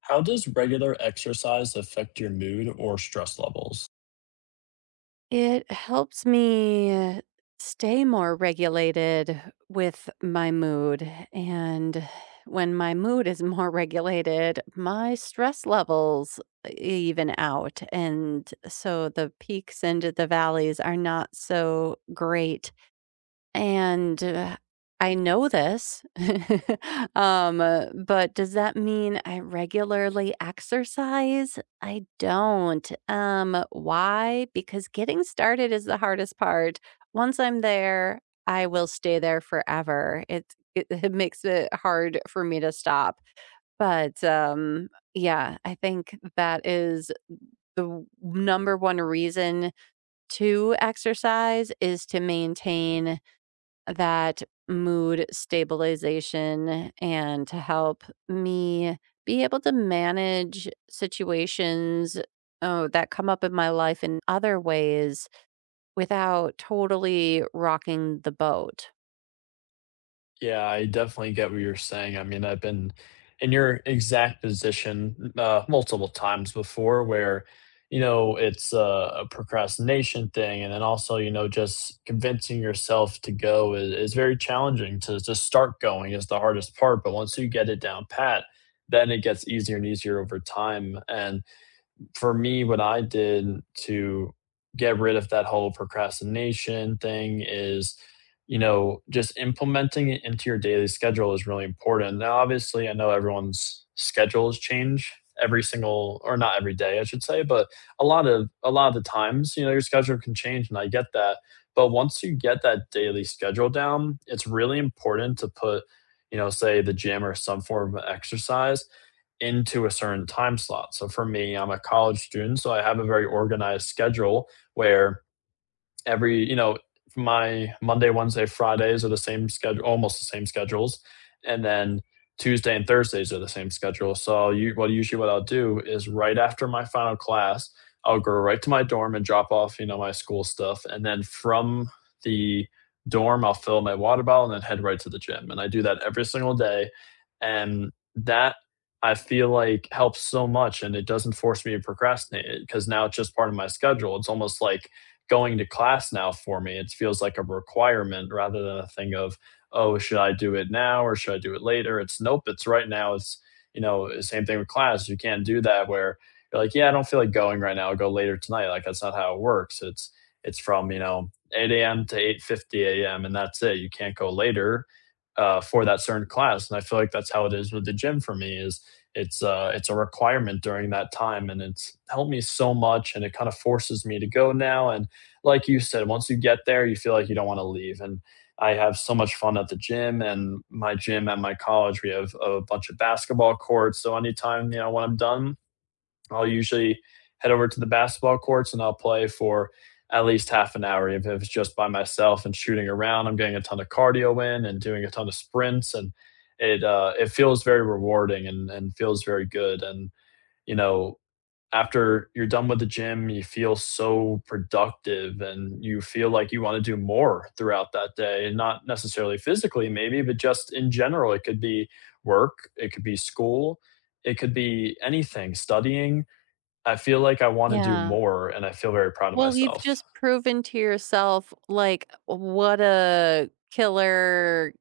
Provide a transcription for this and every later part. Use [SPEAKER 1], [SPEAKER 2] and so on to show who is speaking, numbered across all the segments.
[SPEAKER 1] How does regular exercise affect your mood or stress levels?
[SPEAKER 2] It helps me stay more regulated with my mood. And when my mood is more regulated, my stress levels even out. And so the peaks and the valleys are not so great and I know this, but does that mean I regularly exercise? I don't. Why? Because getting started is the hardest part. Once I'm there, I will stay there forever. It makes it hard for me to stop. But yeah, I think that is the number one reason to exercise is to maintain that mood stabilization and to help me be able to manage situations oh, that come up in my life in other ways without totally rocking the boat.
[SPEAKER 1] Yeah, I definitely get what you're saying. I mean, I've been in your exact position, multiple times before, where, it's a procrastination thing. And then also, just convincing yourself to go is very challenging. To just start going is the hardest part. But once you get it down pat, then it gets easier and easier over time. And for me, what I did to get rid of that whole procrastination thing is, just implementing it into your daily schedule is really important. Now, obviously, I know everyone's schedules change every single, or not every day, I should say, but a lot of the times, your schedule can change, and I get that. But once you get that daily schedule down, it's really important to put, say, the gym or some form of exercise into a certain time slot. So for me, I'm a college student, so I have a very organized schedule where every you know my Monday, Wednesday, Fridays are the same schedule, almost the same schedules, and then Tuesday and Thursdays are the same schedule. So well, usually what I'll do is, right after my final class, I'll go right to my dorm and drop off, my school stuff, and then from the dorm, I'll fill my water bottle and then head right to the gym. And I do that every single day, and that, I feel like, helps so much, and it doesn't force me to procrastinate, because now it's just part of my schedule. It's almost like going to class now for me. It feels like a requirement rather than a thing of, oh, should I do it now or should I do it later? It's nope, it's right now. It's, same thing with class. You can't do that, where you're like, yeah, I don't feel like going right now, I'll go later tonight. Like, that's not how it works. It's from, 8 a.m. to 8:50 a.m., and that's it. You can't go later, for that certain class. And I feel like that's how it is with the gym for me, is it's a requirement during that time, and it's helped me so much, and it kind of forces me to go now. And like you said, once you get there, you feel like you don't wanna leave, and I have so much fun at the gym. And my gym at my college, we have a bunch of basketball courts, so anytime, when I'm done, I'll usually head over to the basketball courts, and I'll play for at least half an hour. If it's just by myself and shooting around, I'm getting a ton of cardio in and doing a ton of sprints, and it feels very rewarding and feels very good, and, you know, after you're done with the gym, you feel so productive, and you feel like you want to do more throughout that day. And not necessarily physically, maybe, but just in general. It could be work, it could be school, it could be anything, studying. I feel like I want to do
[SPEAKER 2] Yeah.
[SPEAKER 1] more, and I feel very proud of
[SPEAKER 2] Well, you've
[SPEAKER 1] myself.
[SPEAKER 2] just proven to yourself, like, what a killer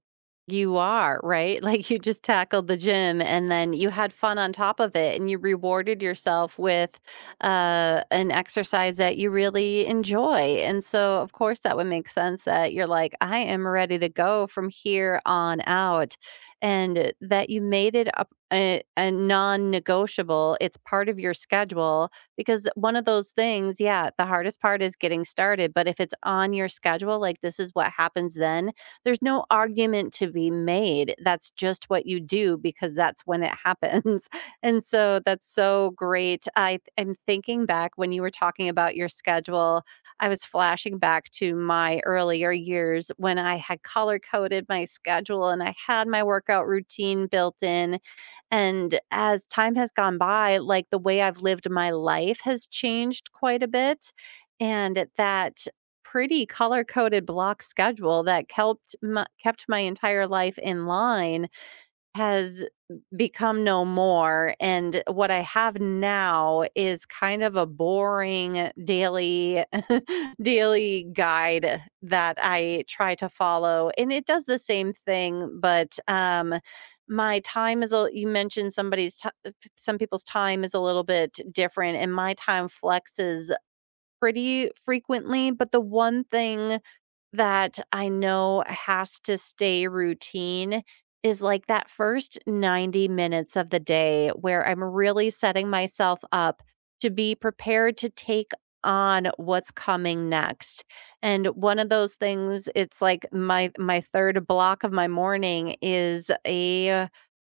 [SPEAKER 2] you are, right? Like, you just tackled the gym and then you had fun on top of it and you rewarded yourself with an exercise that you really enjoy. And so, of course, that would make sense that you're like, I am ready to go from here on out. And that you made it a non negotiable, it's part of your schedule because one of those things, yeah, the hardest part is getting started, but if it's on your schedule, like this is what happens then, there's no argument to be made. That's just what you do because that's when it happens. And so that's so great. I am thinking back when you were talking about your schedule, I was flashing back to my earlier years when I had color coded my schedule and I had my workout routine built in, and as time has gone by, like, the way I've lived my life has changed quite a bit, and that pretty color-coded block schedule that kelped my kept my entire life in line has become no more. And what I have now is kind of a boring daily daily guide that I try to follow. And it does the same thing, but my time is a you mentioned somebody's ti some people's time is a little bit different and my time flexes pretty frequently, but the one thing that I know has to stay routine is like that first 90 minutes of the day where I'm really setting myself up to be prepared to take on what's coming next. And one of those things, it's like my third block of my morning is a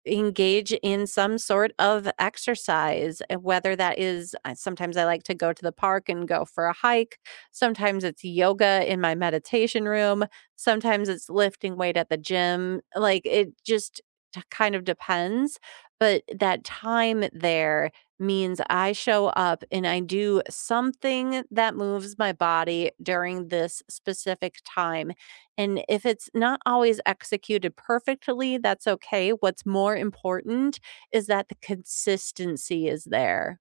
[SPEAKER 2] engage in some sort of exercise, and whether that is sometimes I like to go to the park and go for a hike. Sometimes it's yoga in my meditation room. Sometimes it's lifting weight at the gym. Like it just kind of depends. But that time there means I show up and I do something that moves my body during this specific time, and if it's not always executed perfectly, that's okay. What's more important is that the consistency is there.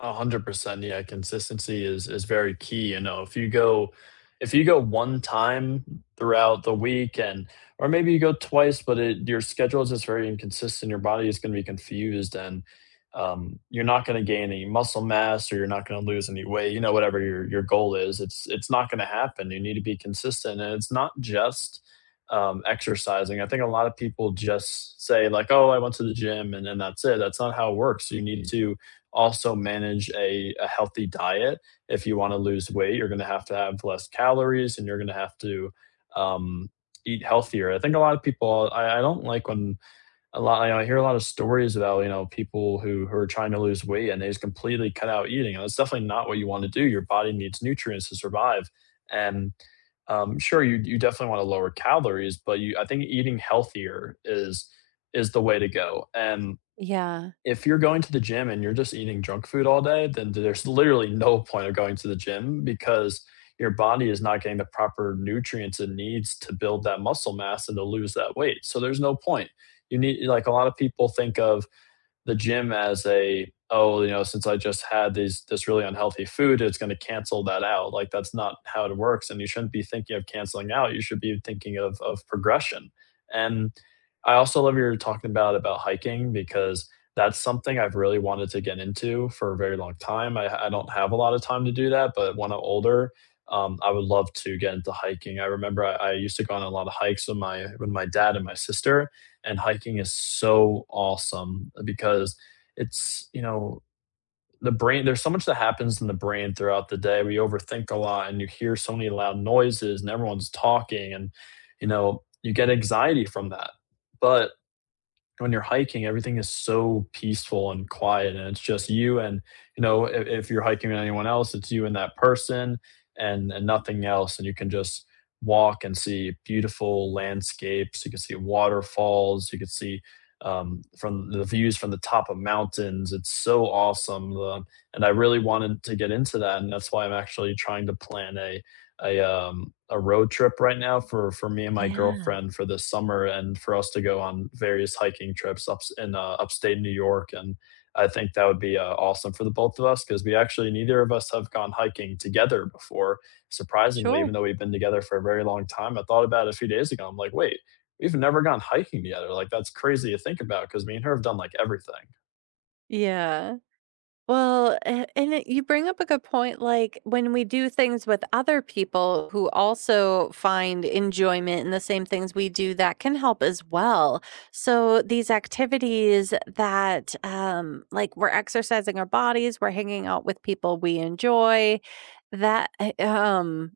[SPEAKER 1] 100%. Yeah, consistency is very key. You know, if you go one time throughout the week, and or maybe you go twice, but it your schedule is just very inconsistent, your body is gonna be confused, and you're not gonna gain any muscle mass, or you're not gonna lose any weight. You know, whatever your goal is, it's not gonna happen. You need to be consistent. And it's not just exercising. I think a lot of people just say, like, "Oh, I went to the gym," and then that's it. That's not how it works. You need to also manage a healthy diet. If you want to lose weight, you're going to have less calories, and you're going to have to um, eat healthier. I think a lot of people, I don't like when I hear a lot of stories about, people who are trying to lose weight, and they just completely cut out eating. And that's definitely not what you want to do. Your body needs nutrients to survive. And sure, you definitely want to lower calories, but I think eating healthier is the way to go. And
[SPEAKER 2] Yeah.
[SPEAKER 1] if you're going to the gym and you're just eating junk food all day, then there's literally no point of going to the gym, because your body is not getting the proper nutrients it needs to build that muscle mass and to lose that weight. So there's no point. You need like a lot of people think of the gym as, a oh, since I just had these this really unhealthy food, it's going to cancel that out. Like, that's not how it works, and you shouldn't be thinking of canceling out. You should be thinking of progression. And I also love what you're talking about hiking, because that's something I've really wanted to get into for a very long time. I don't have a lot of time to do that, but when I'm older, I would love to get into hiking. I remember I used to go on a lot of hikes with my dad and my sister, and hiking is so awesome, because it's, you know, the brain there's so much that happens in the brain throughout the day. We overthink a lot, and you hear so many loud noises, and everyone's talking, and, you get anxiety from that. But when you're hiking, everything is so peaceful and quiet, and it's just you, and, if you're hiking with anyone else, it's you and that person, and nothing else, and you can just walk and see beautiful landscapes, you can see waterfalls, you can see, from the views from the top of mountains. It's so awesome. The And I really wanted to get into that, and that's why I'm actually trying to plan a road trip right now for me and my
[SPEAKER 2] Yeah,
[SPEAKER 1] girlfriend for this summer, and for us to go on various hiking trips up in, upstate New York. And I think that would be awesome for the both of us, because we actually, neither of us have gone hiking together before, surprisingly, even
[SPEAKER 2] sure.
[SPEAKER 1] though we've been together for a very long time. I thought about it a few days ago, I'm like, wait, we've never gone hiking together. Like, that's crazy to think about, because me and her have done like everything.
[SPEAKER 2] Yeah. Well, and you bring up a good point. Like when we do things with other people who also find enjoyment in the same things we do, that can help as well. So these activities that, like we're exercising our bodies, we're hanging out with people we enjoy, that, uh, um,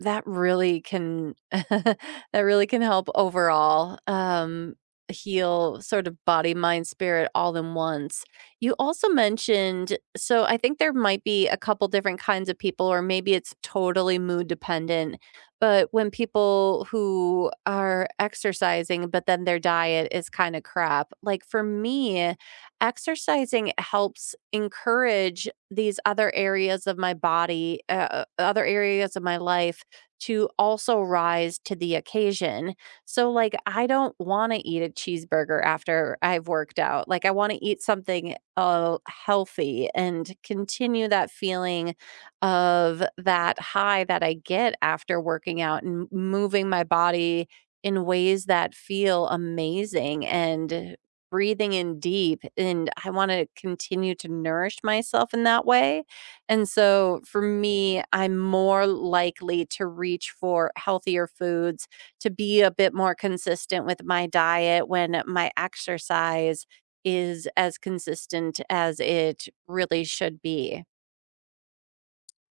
[SPEAKER 2] that really can, that really can help overall, heal sort of body, mind, spirit all in once. You also mentioned so I think there might be a couple different kinds of people, or maybe it's totally mood dependent. But when people who are exercising, but then their diet is kind of crap, like for me, exercising helps encourage these other areas of my body, other areas of my life to also rise to the occasion. So, like, I don't want to eat a cheeseburger after I've worked out. Like, I want to eat something healthy and continue that feeling of that high that I get after working out and moving my body in ways that feel amazing and breathing in deep. And I want to continue to nourish myself in that way. And so, for me, I'm more likely to reach for healthier foods to be a bit more consistent with my diet when my exercise is as consistent as it really should be.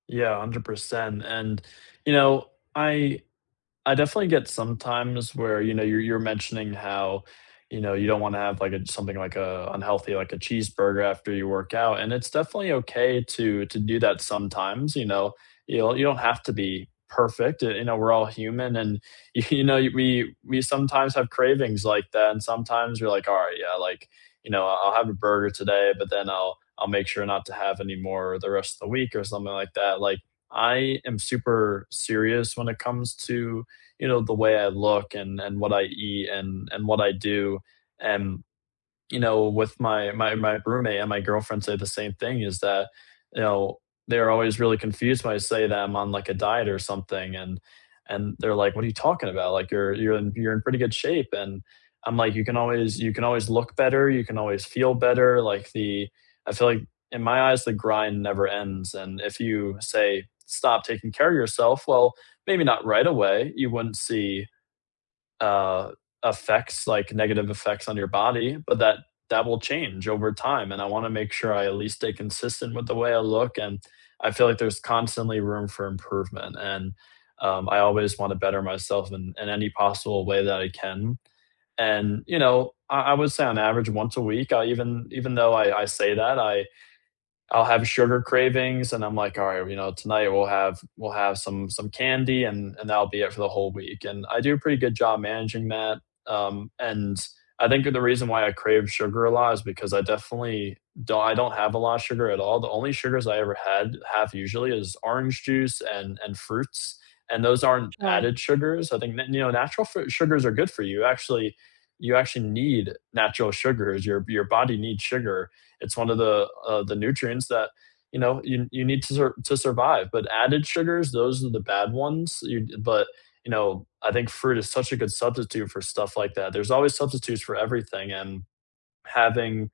[SPEAKER 1] Yeah, 100%. And, you know, I I definitely get sometimes where, you're mentioning how, you don't wanna have, like, a something like a unhealthy, like a cheeseburger after you work out, and it's definitely okay to do that sometimes, you know? You don't have to be perfect, we're all human, and, we sometimes have cravings like that, and sometimes we're like, "Alright, yeah, like, I'll have a burger today, but then I'll make sure not to have any more the rest of the week," or something like that. Like, I am super serious when it comes to the way I look, and what I eat, and what I do. And with my roommate and my girlfriend, say the same thing, is that, you know, they're always really confused when I say that I'm on, like, a diet or something, and they're like, "What are you talking about? Like, you're in pretty good shape," and I'm like, "You can always, look better. You can always feel better." Like, the I feel like, in my eyes, the grind never ends. And if you say, "Stop taking care of yourself," well, maybe not right away you wouldn't see, uh, effects, like negative effects on your body, but that will change over time. And I want to make sure I at least stay consistent with the way I look. And I feel like there's constantly room for improvement. And I always want to better myself in, any possible way that I can. And you know, I would say on average once a week. I even even though I say that, I'll have sugar cravings, and I'm like, "All right, tonight we'll have some candy, and that'll be it for the whole week," and I do a pretty good job managing that, and I think the reason why I crave sugar a lot is because I definitely don't, I don't have a lot of sugar at all. The only sugars I ever had have usually is orange juice and fruits, and those aren't
[SPEAKER 2] Sure.
[SPEAKER 1] added sugars. I think, natural fruit sugars are good for you. Actually, you actually need natural sugars. Your body needs sugar. It's one of the nutrients that you need to to survive. But added sugars, those are the bad ones. But I think fruit is such a good substitute for stuff like that. There's always substitutes for everything, and having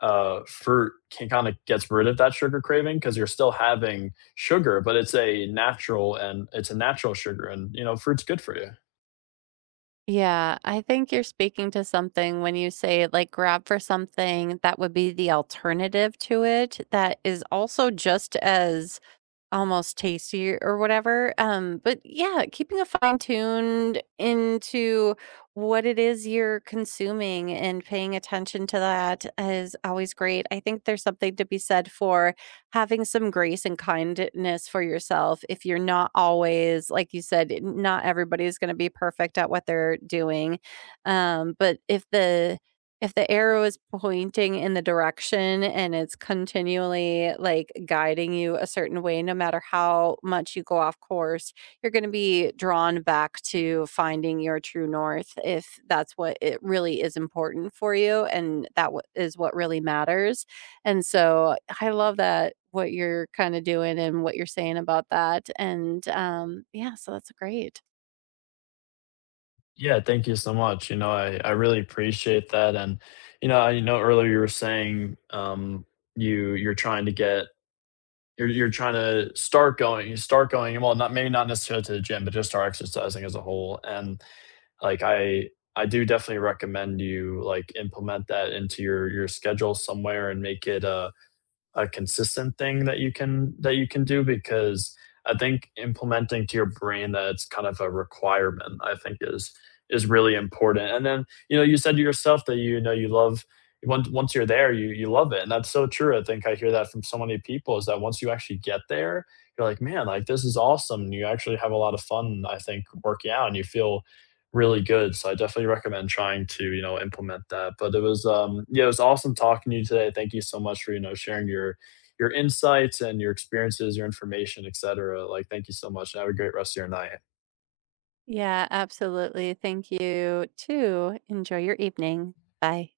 [SPEAKER 1] fruit can kind of gets rid of that sugar craving, because you're still having sugar, but it's a natural sugar. And fruit's good for you.
[SPEAKER 2] Yeah, I think you're speaking to something when you say like grab for something that would be the alternative to it that is also just as almost tasty or whatever, but yeah, keeping a fine-tuned into what it is you're consuming and paying attention to that is always great. I think there's something to be said for having some grace and kindness for yourself if you're not always like you said, not everybody is gonna be perfect at what they're doing, but if the arrow is pointing in the direction and it's continually, like, guiding you a certain way, no matter how much you go off course, you're gonna be drawn back to finding your true north if that's what it really is important for you, and that w is what really matters, and so I love that, what you're kinda doing and what you're saying about that, and, yeah, so that's great.
[SPEAKER 1] Yeah, thank you so much. You know, I really appreciate that. And, I know earlier you were saying, you you're trying to get you're trying to start going. You start going, well, not maybe, not necessarily to the gym, but just start exercising as a whole. And like, I do definitely recommend you like implement that into your schedule somewhere, and make it a consistent thing that you can do. Because I think implementing to your brain that it's kind of a requirement, I think, is really important. And then, you said to yourself that, you love, once you're there, you love it, and that's so true. I think I hear that from so many people, is that once you actually get there, you're like, "Man, like, this is awesome," and you actually have a lot of fun, I think, working out, and you feel really good. So I definitely recommend trying to, implement that. But it was yeah, it was awesome talking to you today. Thank you so much for, sharing your insights and your experiences, your information, etc. Like, thank you so much. And have a great rest of your night.
[SPEAKER 2] Yeah, absolutely, thank you too. Enjoy your evening. Bye.